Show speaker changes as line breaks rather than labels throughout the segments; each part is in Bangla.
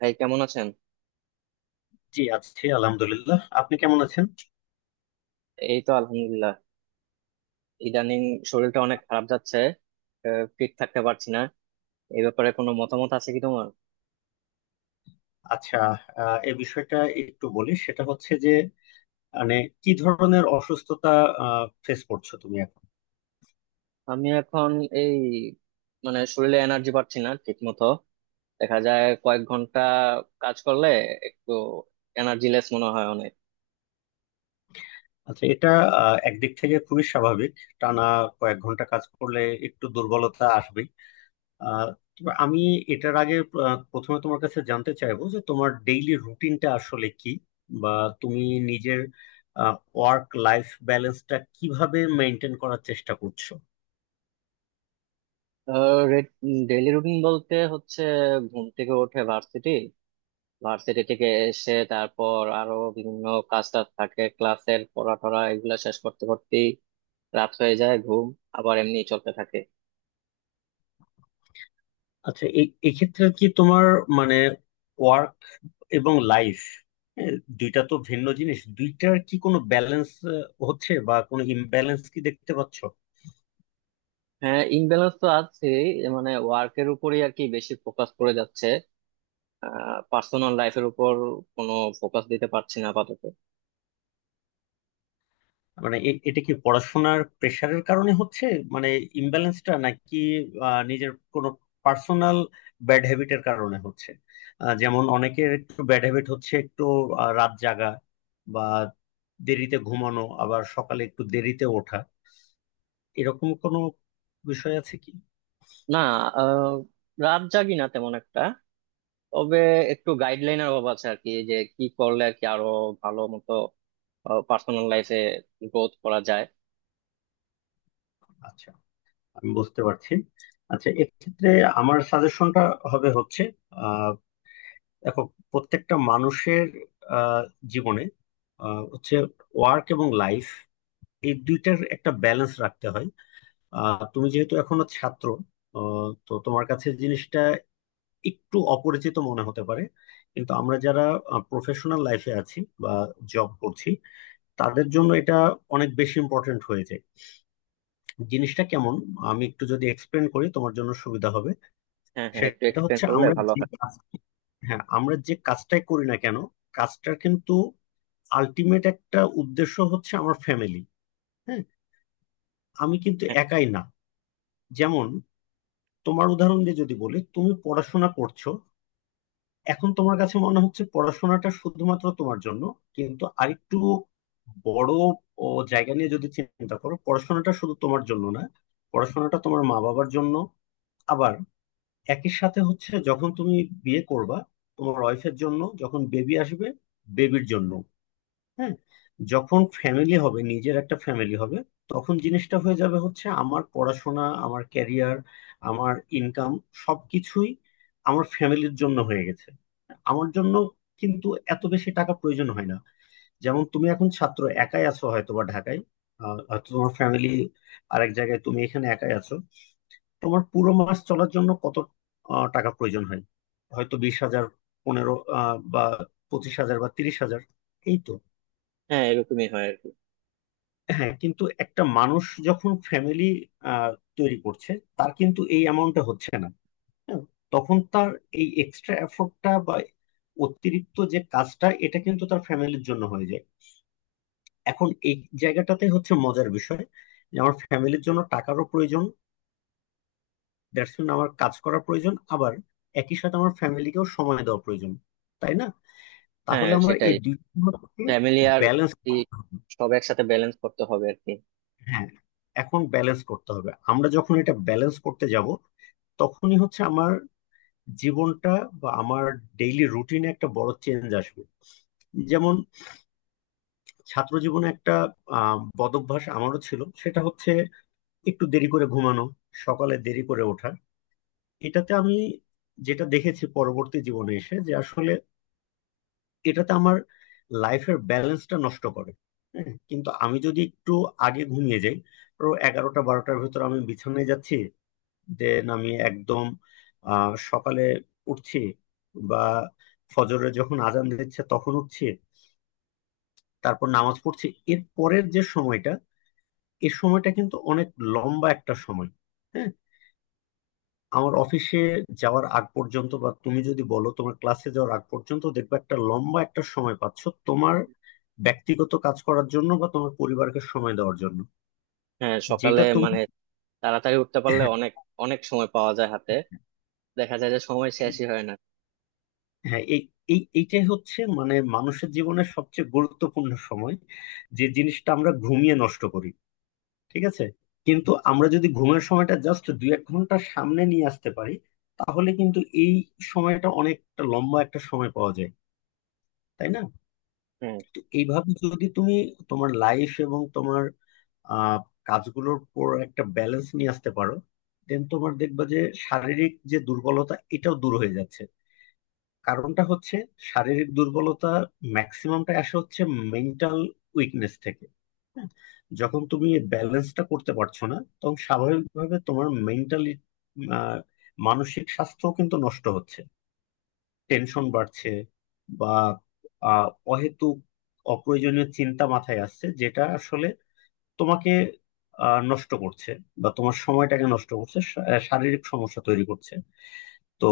ভাই কেমন আছেন?
জি আছি আলহামদুলিল্লাহ। আপনি কেমন আছেন?
এই তো আলহামদুলিল্লাহ। ইদানিং শরীরটা অনেক খারাপ যাচ্ছে। ফিট থাকতে পারছি না। এই ব্যাপারে কোনো মতামত আছে কি তোমার?
আচ্ছা। এই বিষয়টা একটু বলি, সেটা হচ্ছে যে মানে কি ধরনের অসুস্থতা ফেস করছো তুমি এখন?
আমি এখন এই মানে শরীরে এনার্জি পাচ্ছি না ঠিক মতো। দেখা যায় কয়েক ঘন্টা কাজ করলে একটু এনার্জি লেস মনে হয় অনেক।
আচ্ছা, এটা একদিক থেকে খুবই স্বাভাবিক। টানা কয়েক ঘন্টা কাজ করলে একটু দুর্বলতা আসবেই। আহ, তবে আমি এটার আগে প্রথমে তোমার কাছে জানতে চাইবো যে তোমার ডেইলি রুটিনটা আসলে কি, বা তুমি নিজের ওয়ার্ক লাইফ ব্যালেন্সটা কিভাবে মেনটেন করার চেষ্টা করছো।
ডেইলি রুটিন বলতে হচ্ছে ঘুম থেকে উঠে ভার্সিটি, ভার্সিটি থেকে এসে তারপর আরো বিভিন্ন কাজ টাজ থাকে, ক্লাসের পড়া টরা এগুলা শেষ করতে করতেই রাত হয়ে যায়। ঘুম আবার এমনি চলতে থাকে।
আচ্ছা, এই এক্ষেত্রে কি তোমার মানে ওয়ার্ক এবং লাইফ দুইটা তো ভিন্ন জিনিস, দুইটার কি কোনো ব্যালেন্স হচ্ছে বা কোনো ইমব্যালেন্স কি দেখতে পাচ্ছ?
হ্যাঁ ইমব্যালেন্স তো আছে, মানে ওয়ার্কের উপরই আর কি বেশি ফোকাস করে যাচ্ছে, পার্সোনাল লাইফের উপর কোনো ফোকাস দিতে পারছি না আপাতত।
মানে এটা কি পড়াশোনার প্রেশারের কারণে হচ্ছে, মানে ইমব্যালেন্সটা, নাকি নিজের কোনো পার্সোনাল ব্যাড হ্যাবিটের কারণে হচ্ছে? যেমন অনেকের একটু ব্যাড হ্যাবিট হচ্ছে একটু রাত জাগা বা দেরিতে ঘুমানো, আবার সকালে একটু দেরিতে ওঠা। এরকম কোনো বিষয় আছে কি?
না, আহ, রাত জাগি না তেমন একটা। তবে একটু গাইডলাইনের অভাব আছে আর কি, যে কি করলে আর কি আরো ভালো মতো পার্সোনাল লাইফে গ্রোথ করা যায়।
আচ্ছা, আমি বুঝতে পারছি। আচ্ছা, এক্ষেত্রে আমার সাজেশনটা হবে হচ্ছে আহ, দেখো প্রত্যেকটা মানুষের আহ, জীবনে হচ্ছে ওয়ার্ক এবং লাইফ, এই দুইটার একটা ব্যালেন্স রাখতে হয়। তুমি যেহেতু এখনো ছাত্র, তো তোমার কাছে জিনিসটা একটু অপরিচিত মনে হতে পারে, কিন্তু আমরা যারা প্রফেশনাল লাইফে আছি বা জব করছি, তাদের জন্য এটা অনেক বেশি ইম্পর্টেন্ট হয়ে যায়। জিনিসটা কেমন আমি একটু যদি এক্সপ্লেন করি তোমার জন্য সুবিধা হবে।
হ্যাঁ হ্যাঁ, একটু
সেটা
এক্সপ্লেন
হচ্ছে
করলে
আমরা
ভালো
যে
হয়।
কাজ হ্যাঁ, আমরা যে কাজটাই করি না কেন, কাজটার কিন্তু আলটিমেট একটা উদ্দেশ্য হচ্ছে আমার ফ্যামিলি। হ্যাঁ, আমি কিন্তু
হ্যাঁ
একাই না। যেমন তোমার উদাহরণ দিয়ে যদি বলি তুমি পড়াশোনা করছো, এখন তোমার কাছে মনে হচ্ছে পড়াশোনাটা শুধুমাত্র তোমার জন্য, কিন্তু আরেকটু বড় ও জায়গা নিয়ে যদি চিন্তা করো, পড়াশোনাটা শুধু তোমার জন্য না, পড়াশোনাটা তোমার মা বাবার জন্য। একই সাথে হচ্ছে যখন তুমি বিয়ে করবা, তোমার ওয়াইফের জন্য, যখন বেবি আসবে বেবির জন্য। হ্যাঁ, যখন ফ্যামিলি হবে, নিজের একটা ফ্যামিলি হবে, তখন জিনিসটা হয়ে যাবে হচ্ছে আমার পড়াশোনা, আমার ক্যারিয়ার, আমার ইনকাম সবকিছুই আমার ফ্যামিলির জন্য হয়ে গেছে। আমার জন্য কিন্তু এত বেশি টাকা প্রয়োজন হয় না। যেমন তুমি এখন ছাত্র, একাই আছো হয়তো বা ঢাকায়, হয়তো তোমার ফ্যামিলি আরেক জায়গায়, তুমি এখানে একাই আছো। তোমার পুরো মাস চলার জন্য কত টাকা প্রয়োজন হয়? হয়তো 20,000 15 বা 25,000 বা 30,000, এই তো।
হ্যাঁ এরকমই হয় আর কি।
হ্যাঁ, কিন্তু একটা মানুষ যখন ফ্যামিলি তৈরি করছে, তার কিন্তু এই অ্যামাউন্টটা হচ্ছে না। হ্যাঁ, তখন তার এই এক্সট্রা এফোর্টটা বা অতিরিক্ত যে কাজটা, এটা কিন্তু তার ফ্যামিলির জন্য হয়ে যায়। এখন এই জায়গাটাতে হচ্ছে মজার বিষয়, যে আমার ফ্যামিলির জন্য টাকারও প্রয়োজন, দ্যাটস মিন আমার কাজ করা প্রয়োজন, আবার একই সাথে আমার ফ্যামিলিকেও সময় দেওয়া প্রয়োজন। তাই না?
হ্যাঁ
তাহলে আমার
সেটাই,
এই দুইটাকে
ফ্যামিলি আর
ব্যালেন্স
ই
করতে হবে।
সব একসাথে ব্যালেন্স করতে হবে আর কি।
হ্যাঁ। এখন ব্যালেন্স করতে হবে, আমরা যখন এটা ব্যালেন্স করতে যাব, তখনই হচ্ছে আমার জীবনটা বা আমার ডেইলি রুটিনে একটা বড় চেঞ্জ আসবে। যেমন ছাত্র জীবনে একটা বদভ্যাস আমারও ছিল, সেটা হচ্ছে একটু দেরি করে ঘুমানো, সকালে দেরি করে ওঠা। এটাতে আমি যেটা দেখেছি পরবর্তী জীবনে এসে যে আসলে এটাতে আমার লাইফের ব্যালেন্সটা নষ্ট করে। হ্যাঁ, কিন্তু আমি যদি একটু আগে ঘুমিয়ে যাই, তো এগারোটা বারোটার ভেতর আমি বিছানায় যাচ্ছি, দেন আমি একদম সকালে উঠছি বা ফজরে যখন আজান দিচ্ছে তখন উঠছি, তারপর নামাজ পড়ছি। এর পরের যে সময়টা, এই সময়টা কিন্তু অনেক লম্বা একটা সময়। হ্যাঁ, আমার অফিসে যাওয়ার আগ পর্যন্ত বা তুমি যদি বলো তোমার ক্লাসে যাওয়ার আগ পর্যন্ত, দেখবে একটা লম্বা একটা সময় পাচ্ছ তোমার ব্যক্তিগত কাজ করার জন্য বা তোমার পরিবারকে সময় দেওয়ার জন্য,
হ্যাঁ সকালে
যেটা তুমি
মানে তাড়াতাড়ি উঠতে পারলে
হ্যাঁ।
অনেক অনেক সময় পাওয়া যায় হাতে, দেখা যায় যে সময় শেষই হয় না।
হ্যাঁ, এই এই এইটাই হচ্ছে মানে মানুষের জীবনের সবচেয়ে গুরুত্বপূর্ণ সময়, যে জিনিসটা আমরা ঘুমিয়ে নষ্ট করি। ঠিক আছে। কিন্তু আমরা যদি ঘুমের সময়টা জাস্ট দুই এক ঘন্টা সামনে নিয়ে আসতে পারি, তাহলে কিন্তু এই সময়টা অনেকটা লম্বা একটা সময় পাওয়া যায়। তাই না?
হ্যাঁ,
তো এইভাবে যদি তুমি তোমার লাইফ এবং তোমার আহ কাজগুলোর উপর একটা ব্যালেন্স নিয়ে আসতে পারো, দেন তোমার দেখবা যে শারীরিক যে দুর্বলতা এটাও দূর হয়ে যাচ্ছে। কারণটা হচ্ছে শারীরিক দুর্বলতা ম্যাক্সিমামটা আসে হচ্ছে মেন্টাল উইকনেস থেকে। হ্যাঁ, যখন তুমি ব্যালেন্সটা করতে পারছো না, তখন স্বাভাবিকভাবে তোমার মেন্টালি মানসিক স্বাস্থ্য কিন্তু নষ্ট হচ্ছে, টেনশন বাড়ছে, বা আহ, অহেতুক অপ্রয়োজনীয় চিন্তা মাথায় আসছে, যেটা আসলে তোমাকে নষ্ট করছে বা তোমার সময়টাকে নষ্ট করছে, শারীরিক সমস্যা তৈরি করছে। তো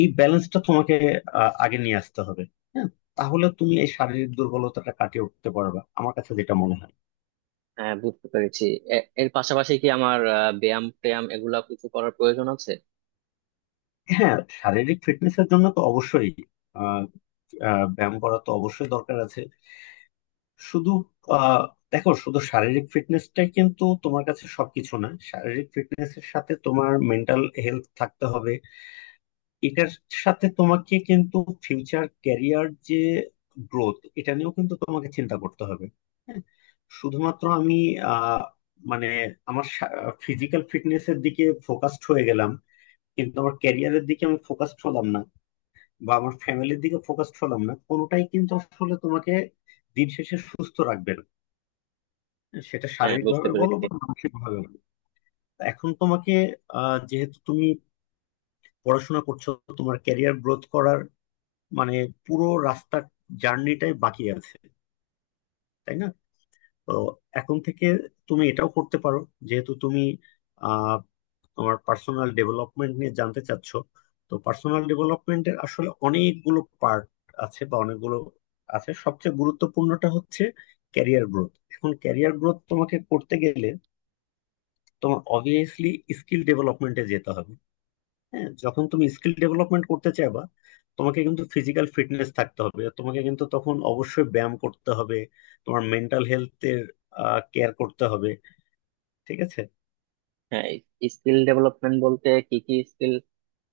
এই ব্যালেন্সটা তোমাকে আগে নিয়ে আসতে হবে। হ্যাঁ, তাহলে তুমি এই শারীরিক দুর্বলতাটা কাটিয়ে উঠতে পারবে, আমার কাছে যেটা মনে হয়।
হ্যাঁ বুঝতে পেরেছি। এর পাশাপাশি কি আমার ব্যায়াম ট্যায়াম এগুলা কিছু করার প্রয়োজন আছে?
হ্যাঁ, শারীরিক ফিটনেসের জন্য তো অবশ্যই আহ, ব্যায়াম করা তো অবশ্যই দরকার আছে। শুধু আহ দেখো শুধু শারীরিক ফিটনেসটাই কিন্তু তোমার কাছে সবকিছু না, শারীরিক ফিটনেসের সাথে তোমার মেন্টাল হেলথ থাকতে হবে। এটার সাথে তোমাকে কিন্তু ফিউচার ক্যারিয়ার যে গ্রোথ এটা নিয়েও কিন্তু তোমাকে চিন্তা করতে হবে। হ্যাঁ, শুধুমাত্র আমি আহ মানে আমার ফিজিক্যাল ফিটনেসের দিকে ফোকাসড হয়ে গেলাম, কিন্তু আমার ক্যারিয়ারের দিকে আমি ফোকাসড হলাম না বা আমার ফ্যামিলির দিকে ফোকাসড হলাম না, কোনোটাই কিন্তু আসলে তোমাকে দিন শেষে সুস্থ রাখবে না, সেটা
হ্যাঁ
শারীরিক
বুঝতে
ভাবে বলো
পেরেছি।
বা মানসিক ভাবে বলো। এখন তোমাকে যেহেতু তুমি পড়াশোনা করছো, তোমার ক্যারিয়ার গ্রোথ করার মানে পুরো রাস্তার জার্নিটাই বাকি আছে। তাই না? তো এখন থেকে তুমি এটাও করতে পারো, যেহেতু তুমি আহ, তোমার পার্সোনাল ডেভেলপমেন্ট নিয়ে জানতে চাচ্ছ, তো পার্সোনাল ডেভেলপমেন্টের আসলে অনেকগুলো পার্ট আছে বা অনেকগুলো আছে, সবচেয়ে গুরুত্বপূর্ণটা হচ্ছে ক্যারিয়ার গ্রোথ। এখন ক্যারিয়ার গ্রোথ তোমাকে করতে গেলে তোমার অবভিয়াসলি স্কিল ডেভেলপমেন্টে যেতে হবে। হ্যাঁ, যখন তুমি স্কিল ডেভেলপমেন্ট করতে চাইবা, তোমাকে কিন্তু ফিজিক্যাল ফিটনেস থাকতে হবে, তোমাকে কিন্তু তখন অবশ্যই ব্যায়াম করতে হবে, তোমার মেন্টাল হেলথের কেয়ার করতে হবে। ঠিক আছে।
হ্যাঁ, স্কিল ডেভেলপমেন্ট বলতে কি কি স্কিল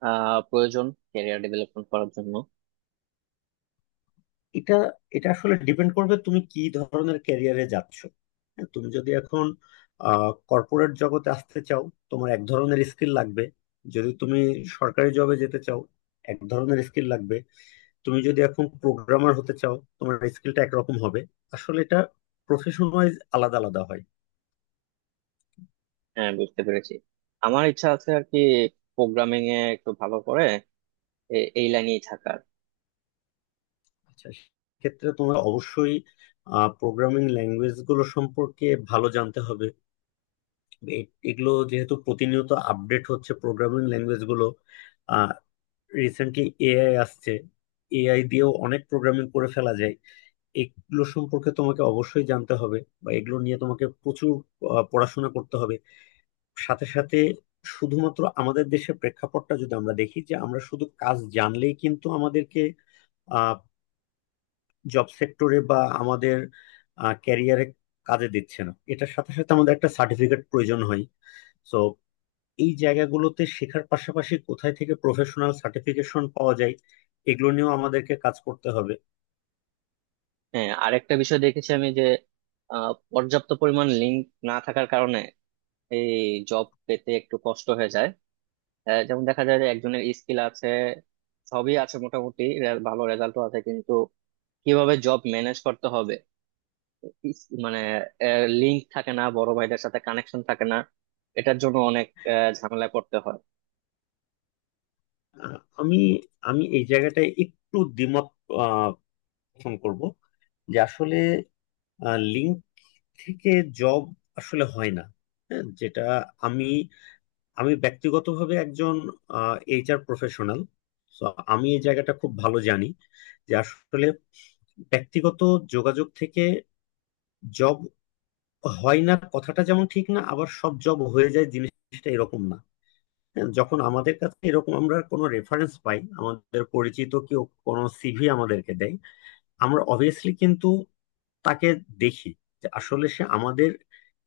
প্রয়োজন ক্যারিয়ার ডেভেলপমেন্ট করার জন্য?
এটা এটা আসলে ডিপেন্ড করবে তুমি কি ধরনের ক্যারিয়ারে যাচ্ছ। হ্যাঁ, তুমি যদি এখন কর্পোরেট জগতে আসতে চাও, তোমার এক ধরনের স্কিল লাগবে। যদি তুমি সরকারি জবে যেতে চাও, এক ধরনের স্কিল লাগবে। তুমি যদি এখন প্রোগ্রামার হতে চাও, তোমার স্কিলটা একরকম হবে। আসলে এটা প্রফেশন ওয়াইজ আলাদা আলাদা হয়।
হ্যাঁ বুঝতে পেরেছি। আমার ইচ্ছা আছে আর কি প্রোগ্রামিং এ একটু ভালো করে, এই লাইনেই থাকার।
আচ্ছা, ক্ষেত্রে তোমার অবশ্যই প্রোগ্রামিং ল্যাঙ্গুয়েজ গুলো সম্পর্কে ভালো জানতে হবে। এগুলো যেহেতু প্রতিনিয়ত আপডেট হচ্ছে প্রোগ্রামিং ল্যাঙ্গুয়েজ গুলো, রিসেন্টলি এআই আসছে, এআই দিয়েও অনেক প্রোগ্রামিং করে ফেলা যায়, এগুলো সম্পর্কে তোমাকে অবশ্যই জানতে হবে বা এগুলো নিয়ে তোমাকে প্রচুর পড়াশোনা করতে হবে। সাথে সাথে শুধুমাত্র আমাদের দেশের প্রেক্ষাপটটা যদি আমরা দেখি যে আমরা শুধু কাজ জানলেই কিন্তু আমাদেরকে জব সেক্টরে বা আমাদের ক্যারিয়ারে কাজে দিচ্ছে না, এটার সাথে সাথে আমাদের একটা সার্টিফিকেট প্রয়োজন হয়। সো এই জায়গাগুলোতে শেখার পাশাপাশি কোথায় থেকে প্রফেশনাল সার্টিফিকেশন পাওয়া যায় এগুলো নিয়েও আমাদেরকে কাজ করতে হবে।
হ্যাঁ আরেকটা বিষয় দেখেছি আমি যে পর্যাপ্ত পরিমাণ লিঙ্ক না থাকার কারণে এই জব পেতে একটু কষ্ট হয়ে যায়। যেমন দেখা যায় যে একজনের স্কিল আছে, সবই আছে, মোটামুটি ভালো রেজাল্টও আছে, কিন্তু কিভাবে জব ম্যানেজ করতে হবে, মানে লিংক থাকে না, বড় ভাইদের সাথে কানেকশন থাকে না, এটার জন্য অনেক ঝামেলা করতে হয়।
আমি আমি এই জায়গাটায় একটু দ্বিমত আহ, পোষণ করব, যে আসলে লিঙ্ক থেকে জব আসলে হয় না। হ্যাঁ, যেটা আমি আমি ব্যক্তিগতভাবে একজন এইচআর প্রফেশনাল, তো আমি এই জায়গাটা খুব ভালো জানি, যে আসলে ব্যক্তিগত যোগাযোগ থেকে জব হয় না কথাটা যেমন ঠিক না, আবার সব জব হয়ে যায় জিনিসটা এরকম না। হ্যাঁ, যখন আমাদের কাছে এরকম আমরা কোনো রেফারেন্স পাই, আমাদের পরিচিত কেউ কোনো সিভি আমাদেরকে দেয়, আমরা অবভিয়াসলি কিন্তু তাকে দেখি যে আসলে সে আমাদের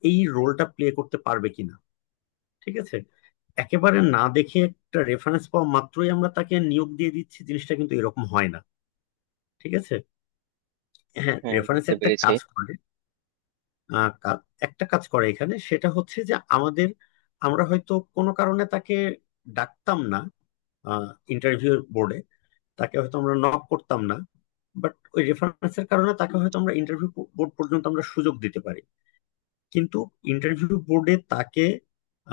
এই রোলটা প্লে করতে পারবে কিনা। ঠিক আছে। একেবারে না দেখে একটা রেফারেন্স পাওয়া মাত্রই আমরা তাকে নিয়োগ দিয়ে দিচ্ছি, জিনিসটা কিন্তু এরকম হয় না। ঠিক আছে। হ্যাঁ,
হ্যাঁ
রেফারেন্স
বুঝতে
একটা
পেরেছি।
কাজ করে। আহ, কা- একটা কাজ করে এখানে, সেটা হচ্ছে যে আমাদের আমরা হয়তো কোনো কারণে তাকে ডাকতাম না ইন্টারভিউ বোর্ডে, তাকে হয়তো আমরা নক করতাম না, বাট ওই রেফারেন্সের কারণে তাকে হয়তো আমরা ইন্টারভিউ বোর্ড পর্যন্ত আমরা সুযোগ দিতে পারি। কিন্তু ইন্টারভিউ বোর্ডে তাকে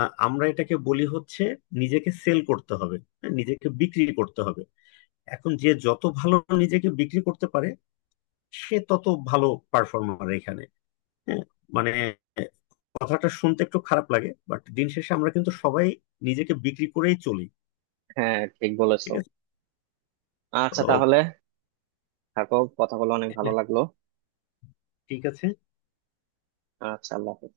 আমরা এটাকে বলি হচ্ছে নিজেকে সেল করতে হবে, হ্যাঁ, নিজেকে বিক্রি করতে হবে। এখন যে যত ভালো নিজেকে বিক্রি করতে পারে, সে তত ভালো পারফর্মার এখানে। হ্যাঁ, মানে কথাটা শুনতে একটু খারাপ লাগে, বাট দিন শেষে আমরা কিন্তু সবাই নিজেকে বিক্রি করেই চলি।
হ্যাঁ ঠিক
ঠিক
বলেছো।
আছে।
আচ্ছা
তো
তাহলে থাকো, কথা বলে অনেক ভালো
হ্যাঁ,
লাগলো।
ঠিক আছে।
আচ্ছা আল্লাহ হাফেজ।